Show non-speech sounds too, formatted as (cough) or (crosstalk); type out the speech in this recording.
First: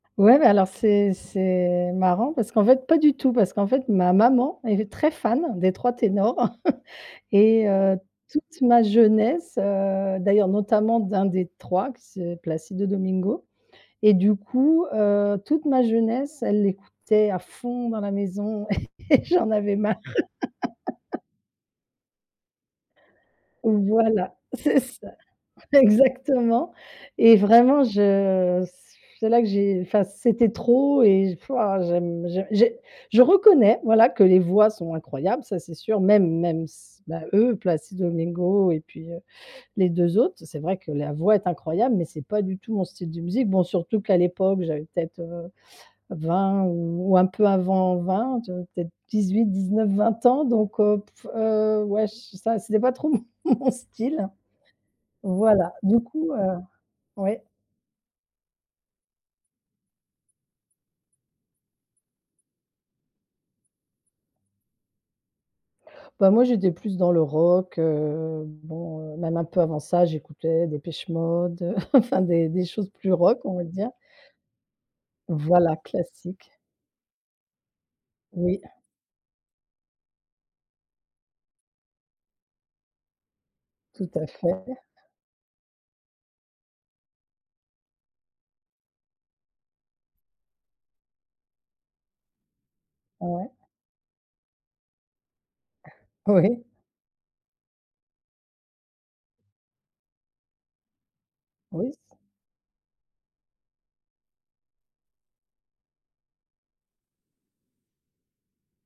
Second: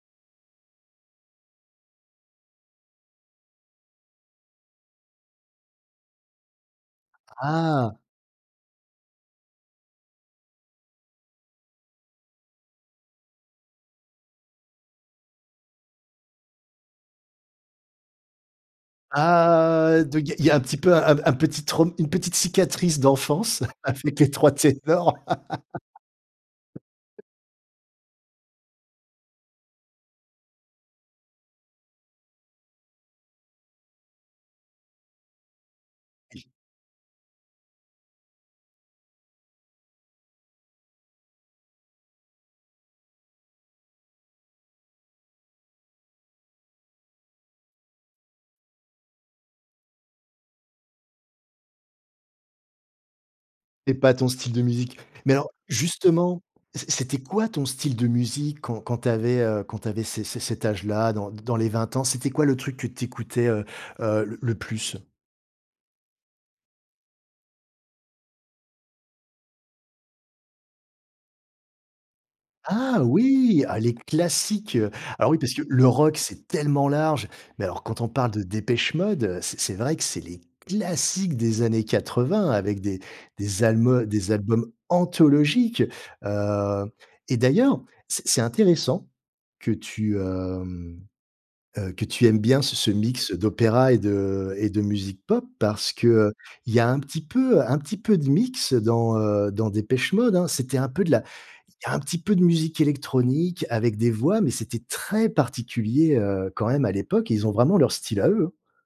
Ouais bah, alors c'est c'est marrant parce qu'en fait, pas du tout, parce qu'en fait, ma maman elle est très fan des Trois Ténors (chuckles) et Ah. heu, toute ma jeunesse, heu, d'ailleurs, notamment d'un des 3 qui s Placido Domingo et du coup, heu, toute ma jeunesse elle l'écoutait à fond dans la maison, (chuckles) j'en avais marre. Ah, donc il y a il y a un petit peu un p (laughs) un petit traum une petite cicatrice d'enfance avec Les Voilà, Trois c'est ça Ténors. exactement (laughs) et vraiment je c c'est là que j'ai enfin c'était trop et f waouh, j'aime j'ai j'ai je reconnais, voilà, que les voix sont incroyables, ça c'est sûr, même (unintelligible) même s bah, eux Placido Domingo et puis, heu, les 2 autres, c'est vrai que la voix est incroyable mais c'est pas du tout mon style de musique. Bon, surtout qu'à l'époque, j'avais peut-être, heu, 20 ou un peu avant 20, j'avais peut-être 18-19-20 ans donc, heu, pff, heu, ouais j ça c'était pas trop mon C'est pas ton style. style de musique. Mais alors Voilà du coup, justement, heu c c'était ouais. quoi ton style de musique quand quand tu avais, heu, quand tu avais c c cet âge-là? Dans d dans les 20 ans? C'était quoi le truc que tu écoutais, heu heu, le le plus? Bah, moi j'étais plus dans le rock, heu, bon, même un peu avant ça j'écoutais Depeche Mode, (chuckles) enfin des des choses Ah plus rock, on oui! va Ah, dire. les classiques. Alors oui, parce que, Voilà, le rock, c'est classique. tellement large. Mais alors, quand on parle de Oui. Depeche Mode, c'est c'est vrai que c'est les classiques des années 80 avec des des albums Tout à des albums fait. anthologiques. Heu, et d'ailleurs, c'est c'est intéressant que tu, hem, heu, que tu aimes bien ce ce mix Ouais. d'opéra et de et de musique pop parce (chuckles) qu'il Oui. y a un petit peu un petit peu de mix dans, heu, dans Depeche Mode, hein. C'était un peu de la Oui, il y a un c petit peu de musique électronique avec des voix, mais c'était très particulier, heu, quand même à l'époque et ils ont vraiment leur style à eux.